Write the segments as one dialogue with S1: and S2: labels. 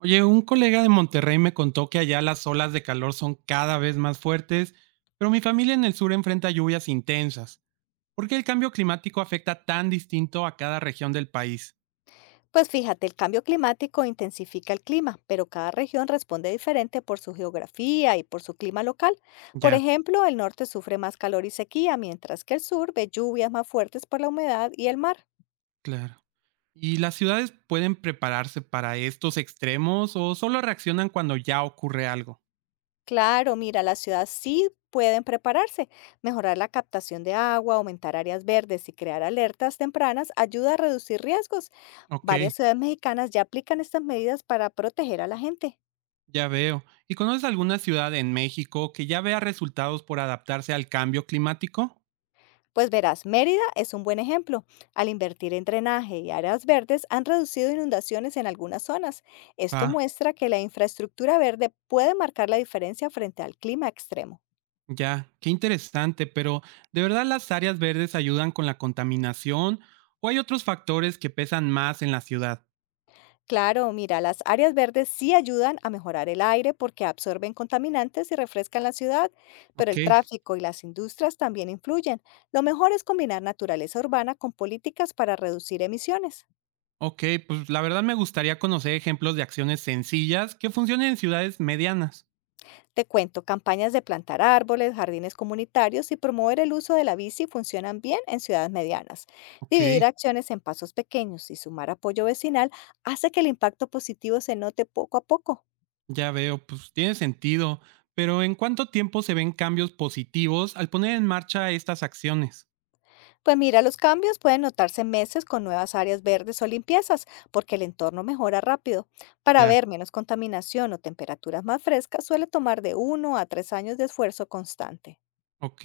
S1: Oye, un colega de Monterrey me contó que allá las olas de calor son cada vez más fuertes, pero mi familia en el sur enfrenta lluvias intensas. ¿Por qué el cambio climático afecta tan distinto a cada región del país?
S2: Pues fíjate, el cambio climático intensifica el clima, pero cada región responde diferente por su geografía y por su clima local. Por
S1: Ya,
S2: ejemplo, el norte sufre más calor y sequía, mientras que el sur ve lluvias más fuertes por la humedad y el mar.
S1: claro. ¿Y las ciudades pueden prepararse para estos extremos o solo reaccionan cuando ya ocurre algo?
S2: Claro, mira, las ciudades sí pueden prepararse. Mejorar la captación de agua, aumentar áreas verdes y crear alertas tempranas ayuda a reducir riesgos.
S1: Ok,
S2: Varias ciudades mexicanas ya aplican estas medidas para proteger a la gente.
S1: ya veo. ¿Y conoces alguna ciudad en México que ya vea resultados por adaptarse al cambio climático?
S2: Pues verás, Mérida es un buen ejemplo. Al invertir en drenaje y áreas verdes han reducido inundaciones en algunas zonas. Esto
S1: Ah.
S2: muestra que la infraestructura verde puede marcar la diferencia frente al clima extremo.
S1: Ya, qué interesante, pero ¿de verdad las áreas verdes ayudan con la contaminación o hay otros factores que pesan más en la ciudad?
S2: Claro, mira, las áreas verdes sí ayudan a mejorar el aire porque absorben contaminantes y refrescan la ciudad, pero
S1: Ok,
S2: el tráfico y las industrias también influyen. Lo mejor es combinar naturaleza urbana con políticas para reducir emisiones.
S1: ok, pues la verdad me gustaría conocer ejemplos de acciones sencillas que funcionen en ciudades medianas.
S2: Te cuento, campañas de plantar árboles, jardines comunitarios y promover el uso de la bici funcionan bien en ciudades medianas.
S1: Ok,
S2: Dividir acciones en pasos pequeños y sumar apoyo vecinal hace que el impacto positivo se note poco a poco.
S1: ya veo, pues tiene sentido, pero ¿en cuánto tiempo se ven cambios positivos al poner en marcha estas acciones?
S2: Pues mira, los cambios pueden notarse en meses con nuevas áreas verdes o limpiezas, porque el entorno mejora rápido. Para
S1: Ya,
S2: ver menos contaminación o temperaturas más frescas suele tomar de 1 a 3 años de esfuerzo constante.
S1: ok.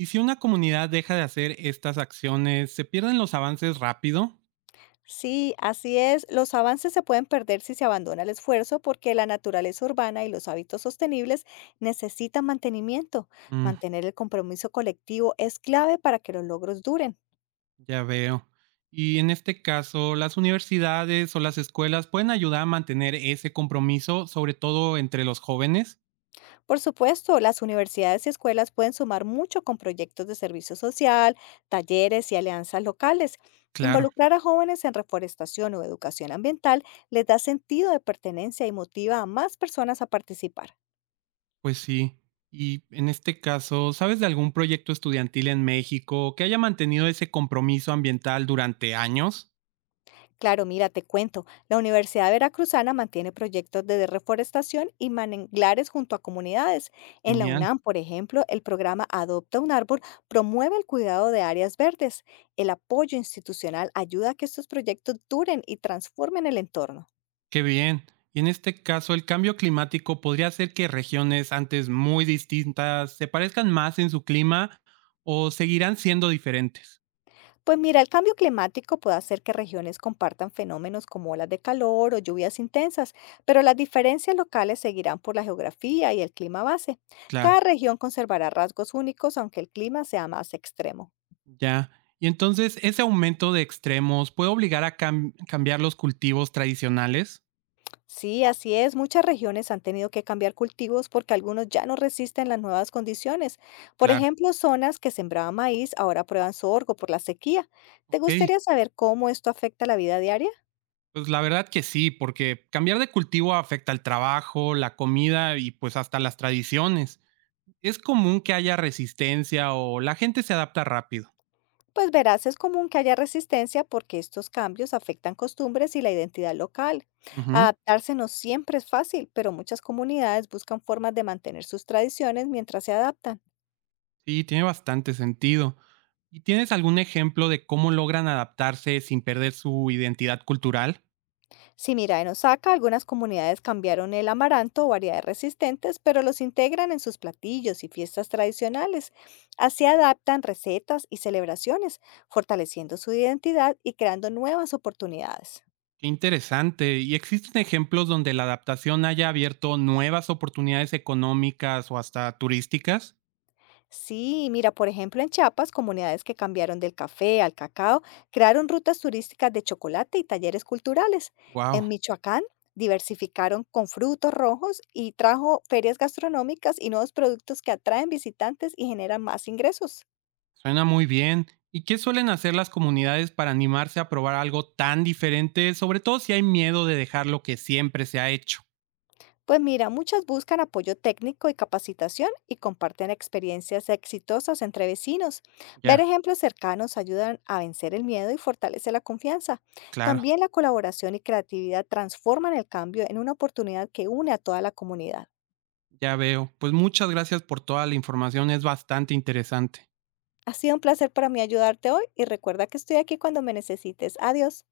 S1: ¿Y si una comunidad deja de hacer estas acciones, se pierden los avances rápido?
S2: Sí, así es. Los avances se pueden perder si se abandona el esfuerzo porque la naturaleza urbana y los hábitos sostenibles necesitan mantenimiento.
S1: Mm.
S2: Mantener el compromiso colectivo es clave para que los logros duren.
S1: Ya veo. Y en este caso, las universidades o las escuelas pueden ayudar a mantener ese compromiso, sobre todo entre los jóvenes.
S2: Por supuesto, las universidades y escuelas pueden sumar mucho con proyectos de servicio social, talleres y alianzas locales.
S1: Claro.
S2: Involucrar a jóvenes en reforestación o educación ambiental les da sentido de pertenencia y motiva a más personas a participar.
S1: Pues sí. Y en este caso, ¿sabes de algún proyecto estudiantil en México que haya mantenido ese compromiso ambiental durante años?
S2: Claro, mira, te cuento. La Universidad Veracruzana mantiene proyectos de reforestación y manglares junto a comunidades. En la
S1: Genial,
S2: UNAM, por ejemplo, el programa Adopta un árbol promueve el cuidado de áreas verdes. El apoyo institucional ayuda a que estos proyectos duren y transformen el entorno.
S1: qué bien. Y en este caso, el cambio climático podría hacer que regiones antes muy distintas se parezcan más en su clima o seguirán siendo diferentes.
S2: Pues mira, el cambio climático puede hacer que regiones compartan fenómenos como olas de calor o lluvias intensas, pero las diferencias locales seguirán por la geografía y el clima base. Cada
S1: Claro.
S2: región conservará rasgos únicos aunque el clima sea más extremo.
S1: Ya. Y entonces, ¿ese aumento de extremos puede obligar a cambiar los cultivos tradicionales?
S2: Sí, así es, muchas regiones han tenido que cambiar cultivos porque algunos ya no resisten las nuevas condiciones. Por
S1: Claro.
S2: ejemplo, zonas que sembraban maíz ahora prueban sorgo por la sequía. ¿Te
S1: Ok,
S2: gustaría saber cómo esto afecta la vida diaria?
S1: pues la verdad que sí, porque cambiar de cultivo afecta al trabajo, la comida y pues hasta las tradiciones. Es común que haya resistencia o la gente se adapta rápido.
S2: Pues verás, es común que haya resistencia porque estos cambios afectan costumbres y la identidad local.
S1: Ujú,
S2: Adaptarse no siempre es fácil, pero muchas comunidades buscan formas de mantener sus tradiciones mientras se adaptan.
S1: sí, tiene bastante sentido. ¿Y tienes algún ejemplo de cómo logran adaptarse sin perder su identidad cultural?
S2: Si mira, en Osaka, algunas comunidades cambiaron el amaranto o variedades resistentes, pero los integran en sus platillos y fiestas tradicionales. Así adaptan recetas y celebraciones, fortaleciendo su identidad y creando nuevas oportunidades.
S1: Qué interesante. ¿Y existen ejemplos donde la adaptación haya abierto nuevas oportunidades económicas o hasta turísticas?
S2: Sí, mira, por ejemplo, en Chiapas, comunidades que cambiaron del café al cacao crearon rutas turísticas de chocolate y talleres culturales. En
S1: Wow,
S2: Michoacán, diversificaron con frutos rojos y trajo ferias gastronómicas y nuevos productos que atraen visitantes y generan más ingresos.
S1: suena muy bien. ¿Y qué suelen hacer las comunidades para animarse a probar algo tan diferente, sobre todo si hay miedo de dejar lo que siempre se ha hecho?
S2: Pues mira, muchas buscan apoyo técnico y capacitación y comparten experiencias exitosas entre vecinos. Ver
S1: Ya,
S2: ejemplos cercanos ayudan a vencer el miedo y fortalece la confianza.
S1: claro,
S2: También la colaboración y creatividad transforman el cambio en una oportunidad que une a toda la comunidad.
S1: ya veo. Pues muchas gracias por toda la información, es bastante interesante.
S2: Ha sido un placer para mí ayudarte hoy y recuerda que estoy aquí cuando me necesites. Adiós.